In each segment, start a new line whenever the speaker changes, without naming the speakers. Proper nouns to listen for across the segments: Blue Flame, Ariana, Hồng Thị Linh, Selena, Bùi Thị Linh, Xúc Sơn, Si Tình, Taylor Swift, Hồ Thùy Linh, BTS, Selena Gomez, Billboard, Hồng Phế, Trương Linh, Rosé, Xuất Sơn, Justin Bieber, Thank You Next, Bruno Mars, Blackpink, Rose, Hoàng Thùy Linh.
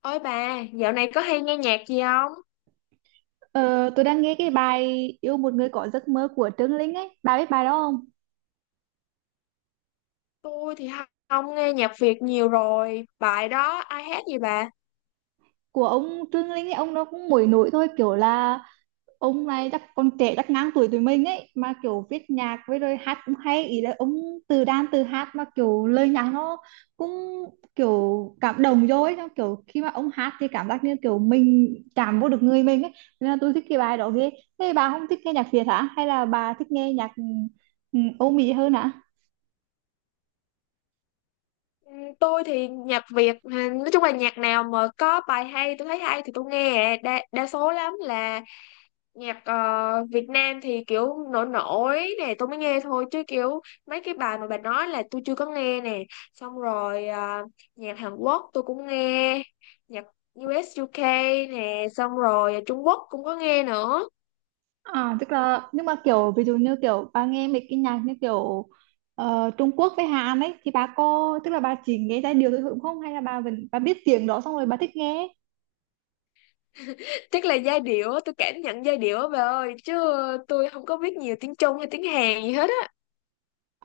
Ôi bà, dạo này có hay nghe nhạc gì không?
Ờ, tôi đang nghe cái bài Yêu một người có giấc mơ của Trương Linh ấy. Bà biết bài đó không?
Tôi thì không không nghe nhạc Việt nhiều rồi. Bài đó ai hát gì bà?
Của ông Trương Linh ấy, ông nó cũng nổi nổi thôi. Kiểu là ông này chắc còn trẻ, chắc ngang tuổi tụi mình ấy. Mà kiểu viết nhạc với rồi hát cũng hay. Ý là ông từ đàn từ hát mà kiểu lời nhạc nó cũng kiểu cảm động vô ấy. Xong kiểu khi mà ông hát thì cảm giác như kiểu mình chạm vô được người mình ấy. Nên là tôi thích cái bài đó ghê. Thế bà không thích nghe nhạc Việt hả? Hay là bà thích nghe nhạc Âu Mỹ hơn hả?
Ừ, tôi thì nhạc Việt, ừ, nói chung là nhạc nào mà có bài hay, tôi thấy hay thì tôi nghe. Đa số lắm là nhạc Việt Nam thì kiểu nổi nổi nè, tôi mới nghe thôi. Chứ kiểu mấy cái bài mà bà nói là tôi chưa có nghe nè. Xong rồi nhạc Hàn Quốc tôi cũng nghe, nhạc U.S. UK nè, xong rồi Trung Quốc cũng có nghe nữa.
À, tức là nhưng mà kiểu ví dụ như kiểu bà nghe mấy cái nhạc như kiểu Trung Quốc với Hàn ấy, thì bà có tức là bà chỉ nghe giai điệu thôi đúng không, hay là bà vẫn bà biết tiếng đó xong rồi bà thích nghe?
Chắc là giai điệu á, tôi cảm nhận giai điệu á bà ơi, chứ tôi không có biết nhiều tiếng Trung hay tiếng Hàn gì hết á.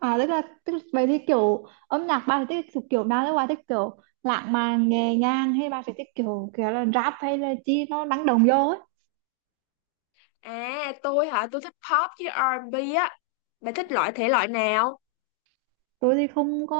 À, tức là, vậy thì kiểu âm nhạc bà thì thích thuộc kiểu nào đấy, bà thích kiểu lãng mạn nhẹ nhàng hay bà sẽ thích kiểu kiểu là rap hay là chi nó năng động vô ấy?
À tôi hả, tôi thích pop với R&B á. Bà thích loại thể loại nào?
Tôi thì không có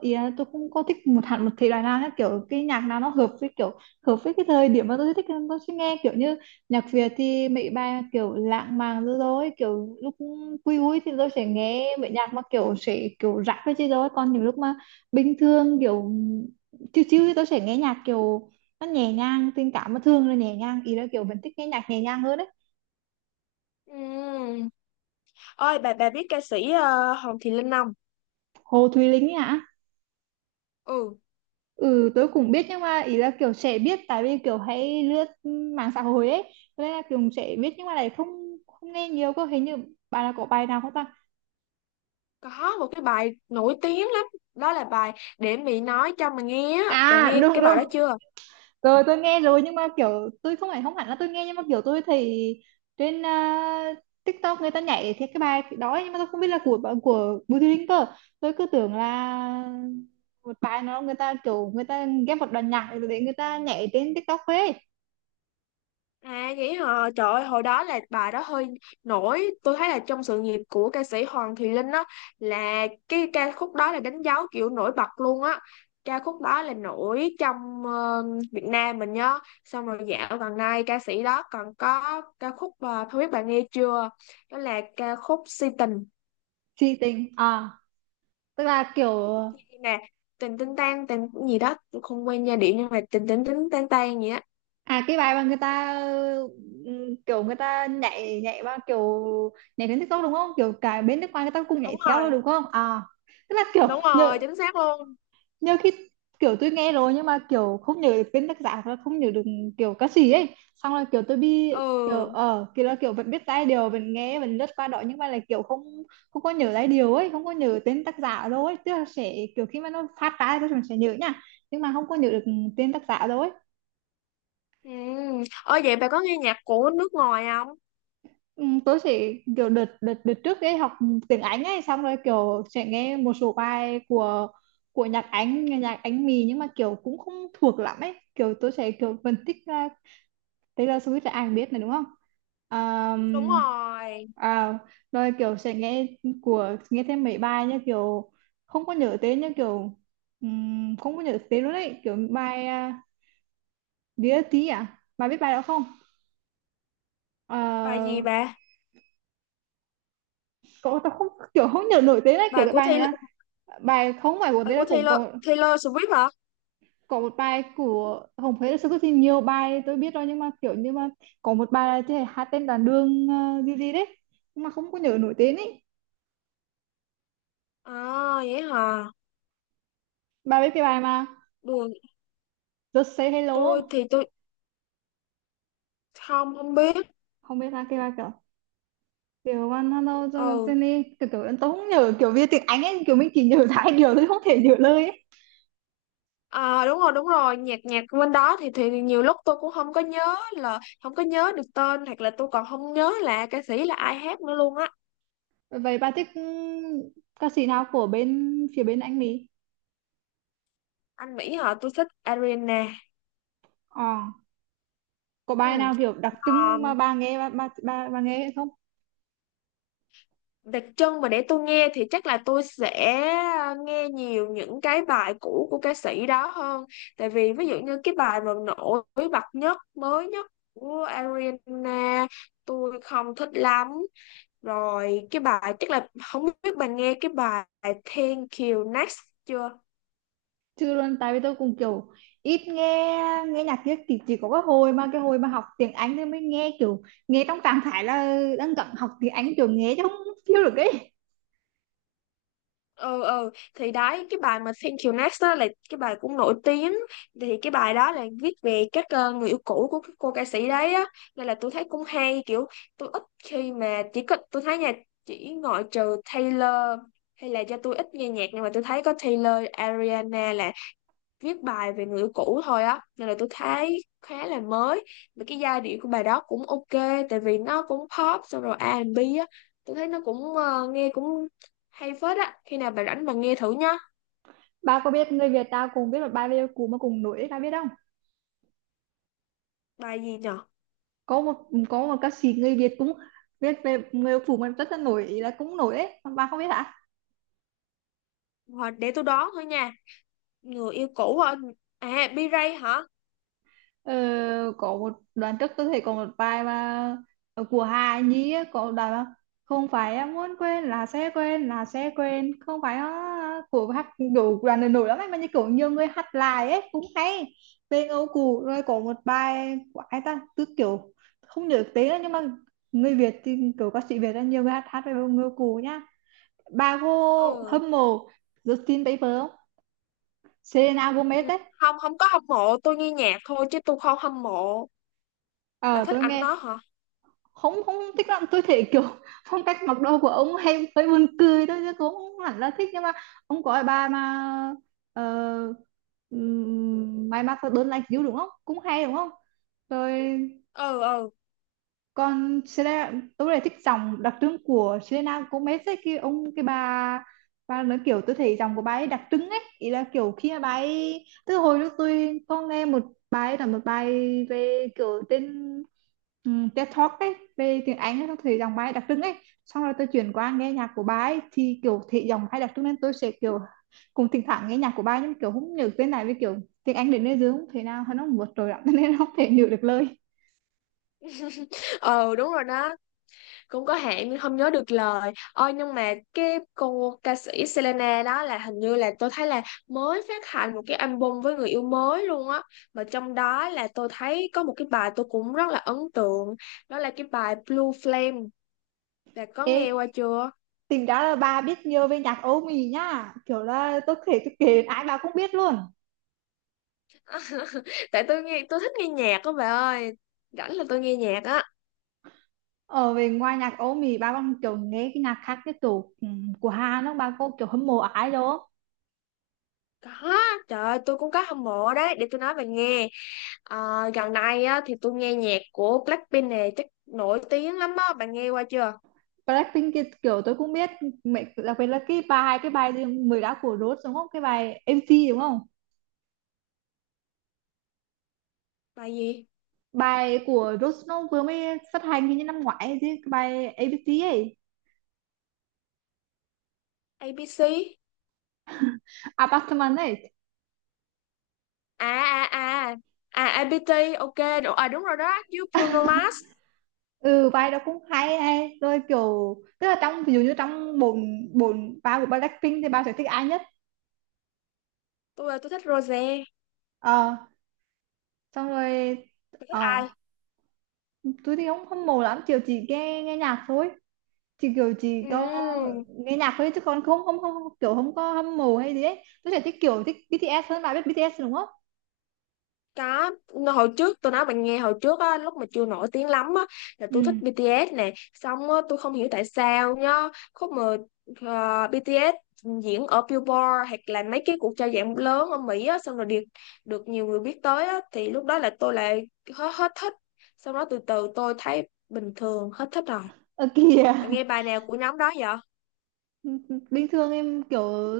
ý là tôi không có thích một hẳn một thể loại nào hết, kiểu cái nhạc nào nó hợp với kiểu hợp với cái thời điểm mà tôi thích tôi sẽ nghe, kiểu như nhạc Việt thì mấy bài kiểu lãng mạn rồi rồi kiểu lúc vui vui thì tôi sẽ nghe mấy nhạc mà kiểu sẽ kiểu rap với chứ, rồi còn những lúc mà bình thường kiểu chill chill thì tôi sẽ nghe nhạc kiểu nó nhẹ nhàng tình cảm, mà thường là nhẹ nhàng, ý là kiểu vẫn thích nghe nhạc nhẹ nhàng hơn đấy.
Ừm, Ơi bà biết ca sĩ Hồng Thị Linh không?
Hồ Thùy Linh ấy ạ.
Ừ,
Ừ, tôi cũng biết nhưng mà ý là kiểu sẽ biết tại vì kiểu hay lướt mạng xã hội ấy, cho nên là kiểu sẽ biết nhưng mà lại không không nghe nhiều cơ, hình như bài là có bài nào không ta?
có một cái bài nổi tiếng lắm, đó là bài Để Mỹ Nói Cho Mà Nghe á, bà
À,
nghe
đúng
cái bài
đúng,
đó chưa?
tôi nghe rồi nhưng mà kiểu tôi không phải không hẳn là tôi nghe, nhưng mà kiểu tôi thấy trên TikTok người ta nhảy thì cái bài đó ấy, nhưng mà tôi không biết là của Bùi Thị Linh cơ, tôi cứ tưởng là một bài nó người ta kiểu người ta ghép một đoạn nhạc để người ta nhảy trên TikTok ấy.
À vậy hả? Trời ơi, hồi đó là bà đó hơi nổi. Tôi thấy là trong sự nghiệp của ca sĩ Hoàng Thùy Linh á, là cái ca khúc đó là đánh dấu kiểu nổi bật luôn á. Ca khúc đó là nổi trong Việt Nam mình nhớ. Xong rồi dạo gần đây ca sĩ đó còn có ca khúc không biết bạn nghe chưa? Đó là ca khúc Si Tình
Si tình à? Tức là kiểu.
nè, tình tinh tan tình gì đó, tôi không quen giai điệu nhưng mà tình tình tinh tan tan gì á.
À, cái bài mà người ta kiểu người ta nhảy nhảy vào kiểu nhảy đến TikTok đúng không? Kiểu cả bên nước ngoài người ta cũng nhảy
Đúng
theo đó
rồi,
đúng không? À, tức là kiểu
đúng rồi,
nhớ
chính xác luôn.
nhớ khi kiểu tôi nghe rồi nhưng mà kiểu không nhớ được tên tác giả hoặc là không nhớ được kiểu ca sĩ ấy. Xong là kiểu tôi bị kiểu
Ừ.
kiểu là kiểu vẫn biết giai điệu vẫn nghe vẫn lướt qua đó, nhưng mà là kiểu không không có nhớ giai điệu ấy, không có nhớ tên tác giả đâu ấy, tức là sẽ kiểu khi mà nó phát ra thì tôi sẽ nhớ nha, nhưng mà không có nhớ được tên tác giả đâu ấy.
Ừ. Ở vậy bà có nghe nhạc của nước ngoài không?
Ừ, tớ chỉ kiểu đợt đợt đợt trước ấy học tiếng Anh ấy, xong rồi kiểu sẽ nghe một số bài của nhạc Anh, nghe nhạc Anh mì nhưng mà kiểu cũng không thuộc lắm ấy, kiểu tớ sẽ kiểu phân tích ra Taylor Swift là ai biết này đúng không?
Đúng
um,
rồi.
À, rồi kiểu sẽ nghe của nghe thêm mấy bài như kiểu không có nhớ tên, như kiểu không có nhớ tên luôn ấy, kiểu bài Dear T à, bà biết bài đó không? Ờ,
Bài gì bà?
cậu tao không kiểu không nhớ nổi tên ấy, kiểu
Bài
cái
của
bài này
Taylor,
là bài không phải của
bài
tên là
của
cũng
Taylor,
có
Taylor Swift hả?
có một bài của Hồng Phế là sao, có thì nhiều bài tôi biết rồi nhưng mà kiểu như mà có một bài là cái hát tên đàn đường gì gì đấy nhưng mà không có nhớ nổi tên ấy.
À vậy hả?
Bà biết cái bài mà
Buồn,
Just Say Hello
tôi
không?
thì tôi không không biết.
Không biết là cái bài kiểu kiểu one hello cho
Ừ.
Jenny kiểu kiểu tôi không nhớ kiểu viết tiếng Anh ấy, kiểu mình chỉ nhớ hai điều tôi không thể nhớ lời ấy.
À đúng rồi, nhạc nhạc bên đó thì nhiều lúc tôi cũng không có nhớ, là không có nhớ được tên hoặc là tôi còn không nhớ là ca sĩ là ai hát nữa luôn á.
Vậy bà thích ca sĩ nào của bên phía bên anh Mỹ?
Anh Mỹ hả? Tôi thích Ariana.
Ờ, có bài
Ừ.
nào kiểu đặc
Ờ,
trưng mà bà nghe không?
đặc trưng mà để tôi nghe thì chắc là tôi sẽ nghe nhiều những cái bài cũ của ca sĩ đó hơn, tại vì ví dụ như cái bài mà nổi bật nhất mới nhất của Ariana tôi không thích lắm. Rồi cái bài chắc là không biết bạn nghe cái bài Thank You Next chưa.
Chưa luôn tại vì tôi cũng kiểu ít nghe nghe nhạc kia thì chỉ có cái hồi mà học tiếng Anh thì mới nghe, kiểu nghe trong trạng thái là đang cần học tiếng Anh kiểu nghe chứ không feel được ấy.
Ừ thì đấy, cái bài mà Thank You Next đó là cái bài cũng nổi tiếng, thì cái bài đó là viết về các người yêu cũ của cái cô ca sĩ đấy á, nên là tôi thấy cũng hay. Kiểu tôi ít khi mà chỉ có tôi thấy nha, chỉ ngoại trừ Taylor, hay là do tôi ít nghe nhạc, nhưng mà tôi thấy có Taylor, Ariana là viết bài về người yêu cũ thôi á, nên là tôi thấy khá là mới. Mà cái giai điệu của bài đó cũng ok, tại vì nó cũng pop xong rồi R&B á. Tôi thấy nó cũng nghe cũng hay phết á. Khi nào bà rảnh bà nghe thử nhá.
Bà có biết người Việt ta cũng biết một bài về cũ mà cùng nổi ấy, bà biết không?
Bài gì nhở?
Có một có một ca sĩ người Việt cũng viết về người phụ mà rất là nổi, là cũng nổi ấy, bà không biết hả?
Hoặc để tôi đoán thôi nha, người yêu cũ hả? À B-Ray hả?
Ờ, có một đoạn trước tôi thấy có một bài mà của Hà Nhi á, có một đoạn mà không phải em muốn quên là sẽ quên là sẽ quên không phải á, của hát đủ đoạn này nổi lắm ấy, mà như kiểu nhiều người hát lại ấy cũng hay, bên Âu Cù rồi có một bài của ai ta cứ kiểu không nhớ tiếng nữa, nhưng mà người Việt thì kiểu ca sĩ Việt là nhiều người hát hát về người Âu Cù nhá. Bà cô
Ừ.
hâm mộ Justin Bieber không? Selena
Ừ.
Gomez ấy.
Không, không có hâm mộ, tôi nghe nhạc thôi chứ tôi không hâm mộ. Bà
Ờ,
thích
tôi
ảnh nó
nghe.
hả?
Không, không thích lắm, tôi thấy kiểu phong cách mặc đồ của ông hay hơi buồn cười thôi chứ cũng không hẳn là thích, nhưng mà ông có cái bà mà uh, may mặc đơn lạnh xíu đúng không, cũng hay đúng không? Rồi
Ừ. Ừ.
còn Selena, tôi lại thích dòng đặc trưng của Selena Gomez ấy, cái ông cái bà nói, kiểu tôi thấy dòng của bà ấy đặc trưng ấy, ý là kiểu khi mà bà ấy từ hồi lúc tôi có nghe một bài là một bài về kiểu tên TED Talk ấy về tiếng Anh ấy, tôi thấy giọng bà ấy đặc trưng ấy, xong rồi tôi chuyển qua nghe nhạc của bà ấy thì kiểu thị dòng hay đặc trưng nên tôi sẽ kiểu cùng thỉnh thoảng nghe nhạc của bà ấy nhưng kiểu không nhớ tên này với kiểu tiếng Anh đến nơi dưới không thể nào nó vượt trội lắm nên không thể nhớ được lời.
Ừ đúng rồi đó, cũng có hạn nhưng không nhớ được lời. Ôi nhưng mà cái cô ca sĩ Selena đó là, hình như là tôi thấy là mới phát hành một cái album với người yêu mới luôn á, mà trong đó là tôi thấy có một cái bài tôi cũng rất là ấn tượng, đó là cái bài Blue Flame. Bà có
Ê,
nghe qua chưa?
tính ra là bà biết nhiều về nhạc Âu Mỹ nhá, kiểu là tôi kể ai bà cũng biết luôn.
Tại tôi nghe, tôi thích nghe nhạc á bà ơi, rảnh là tôi nghe nhạc á.
Ở về ngoài nhạc Âu Mỹ bà còn kiểu nghe cái nhạc khác, cái kiểu của Hàn đó, bà có kiểu hâm mộ ai đó?
Có, trời ơi, tôi cũng có hâm mộ đấy, để tôi nói bà nghe. Ờ, gần đây á thì tôi nghe nhạc của Blackpink này, chắc nổi tiếng lắm á, bạn nghe qua chưa?
Blackpink kia kiểu tôi cũng biết, mẹ đặc biệt là cái bài gì mới đã của Rose đúng không, cái bài MC đúng không?
Bài gì?
Bài của Rose nó vừa mới phát hành hình như năm ngoái ấy chứ, cái bài ABC ấy,
ABC?
Apartment ấy.
À à à, à IBT, ok. À đúng rồi đó, với Bruno Mars.
Ừ, vai đó cũng hay ấy. Rồi kiểu tức là trong ví dụ như trong bốn bốn ba của Blackpink thì ba sẽ thích ai nhất?
Tôi thích Rosé.
Ờ, xong rồi
Tôi thích
ờ
ai?
tôi thì không hâm mộ lắm, kiểu chỉ nghe nghe nhạc thôi, chỉ kiểu chỉ có
Ừm,
nghe nhạc thôi chứ còn không không không không- kiểu không có hâm mộ hay gì ấy, tôi sẽ thích kiểu thích BTS hơn, bà biết BTS đúng không?
có, hồi trước tôi nói bạn nghe, hồi trước á lúc mà chưa nổi tiếng lắm á, là
ừ
tôi thích BTS nè. Xong á tôi không hiểu tại sao nhá, khúc mà BTS diễn ở Billboard hoặc là mấy cái cuộc trao giải lớn ở Mỹ á, xong rồi được, được nhiều người biết tới á, thì lúc đó là tôi lại hết hết thích. Xong đó từ từ tôi thấy bình thường, hết thích rồi.
ờ Kìa.
Bạn nghe bài nào của nhóm đó vậy?
Bình thường em kiểu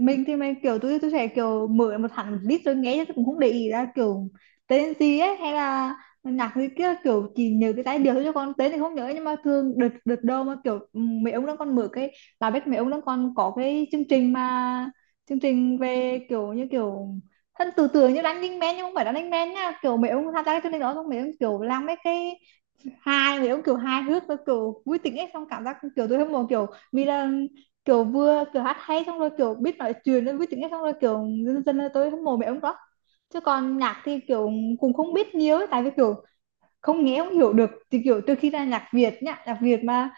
mình thì mình kiểu tôi sẽ kiểu mở một hẳn một list rồi nghe chứ tôi cũng không để ý ra kiểu tên gì ấy hay là nhạc gì kia, kiểu chỉ nhớ cái giai điệu thôi chứ còn tên thì không nhớ, nhưng mà thường đợt đợt đâu mà kiểu mấy ông đang còn mở cái là biết mấy ông đang còn có cái chương trình mà chương trình về kiểu như kiểu thân từ từ như Running Man nhưng không phải Running Man nha, kiểu mấy ông tham gia cái chương trình đó xong mấy ông kiểu làm mấy cái hai mấy ông kiểu hài hước và kiểu vui tính ấy, xong cảm giác kiểu tôi hâm mộ kiểu Mira, kiểu vừa kiểu hát hay xong rồi kiểu biết nói chuyện nên vui tính ấy, xong rồi kiểu dân dân là tôi hâm mộ mẹ ông đó, chứ còn nhạc thì kiểu cũng không biết nhiều ấy, tại vì kiểu không nghe không hiểu được thì kiểu từ khi ra nhạc Việt nhá nhạc Việt mà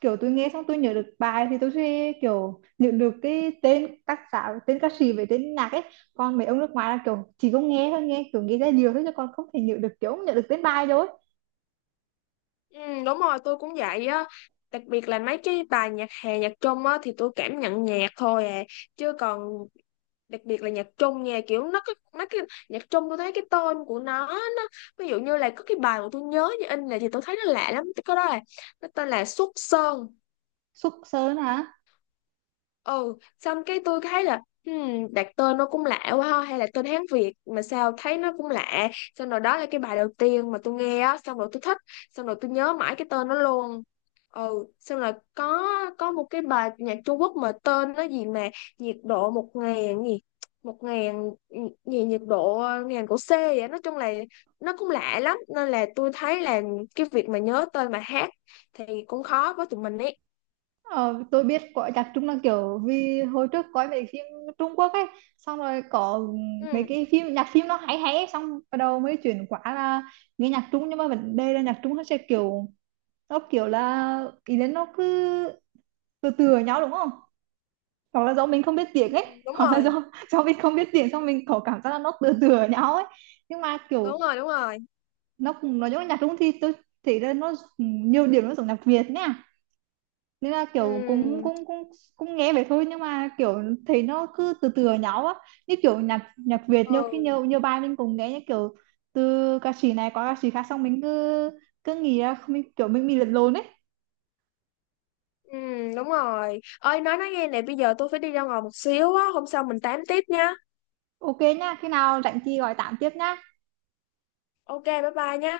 kiểu tôi nghe xong tôi nhớ được bài thì tôi sẽ kiểu nhớ được cái tên tác giả tên ca sĩ với tên nhạc ấy, còn mấy ông nước ngoài là kiểu chỉ có nghe thôi, nghe kiểu nghe ra nhiều thôi chứ còn không thể nhớ được, kiểu không nhớ được tên bài đâu ấy.
Ừ, đúng rồi, tôi cũng vậy á. Đặc biệt là mấy cái bài nhạc hè, nhạc Trung á thì tôi cảm nhận nhạc thôi à. Chứ còn đặc biệt là nhạc Trung nha, kiểu nó có mấy cái nhạc Trung, tôi thấy cái tên của nó, ví dụ như là có cái bài mà tôi nhớ như in là, thì tôi thấy nó lạ lắm. Cái đó là nó tên là Xuất Sơn.
Xúc Sơn hả?
Ừ, xong cái tôi thấy là, đặt tên nó cũng lạ quá ha, hay là tên Hán Việt mà sao thấy nó cũng lạ. Xong rồi đó là cái bài đầu tiên mà tôi nghe á, xong rồi tôi thích, xong rồi tôi nhớ mãi cái tên nó luôn. Ừ xong rồi có một cái bài nhạc Trung Quốc mà tên nó gì mà, nhiệt độ một ngàn gì, một ngàn gì nhiệt độ, ngàn của C vậy, nói chung là nó cũng lạ lắm, nên là tôi thấy là cái việc mà nhớ tên mà hát thì cũng khó với tụi mình ấy.
Ờ, tôi biết có chắc chung là kiểu vì hồi trước coi mấy phim Trung Quốc ấy, xong rồi có mấy
Ừ,
cái phim nhạc phim nó hay hay ấy, xong bắt đầu mới chuyển qua là nghe nhạc Trung, nhưng mà vấn đề là nhạc Trung nó sẽ kiểu nó kiểu là ý đến nó cứ từ từ ở nhau đúng không, hoặc là do mình không biết tiếng
ừ,
ấy
đúng
hoặc là
rồi
do mình không biết tiếng xong mình có cảm giác là nó từ từ ở nhau ấy, nhưng mà
đúng
kiểu
rồi đúng rồi.
nó cũng nói giống nhạc Trung thì tôi thấy là nó nhiều điểm nó giống nhạc Việt nhé, nên là kiểu cũng
ừ
cũng cũng cũng nghe vậy thôi nhưng mà kiểu thấy nó cứ từ từ nhau á, như kiểu nhạc nhạc Việt nhiều khi
ừ
nhiều nhiều bài mình cũng nghe như kiểu từ ca sĩ này qua ca sĩ khác xong mình cứ cứ nghĩ là mình kiểu mình bị lẫn lộn ấy.
ừ đúng rồi ơi, nói nghe nè, bây giờ tôi phải đi ra ngoài một xíu á, hôm sau mình tám tiếp nha.
Ok nhá, khi nào rảnh thì gọi tạm tiếp nhá.
Ok bye bye nha.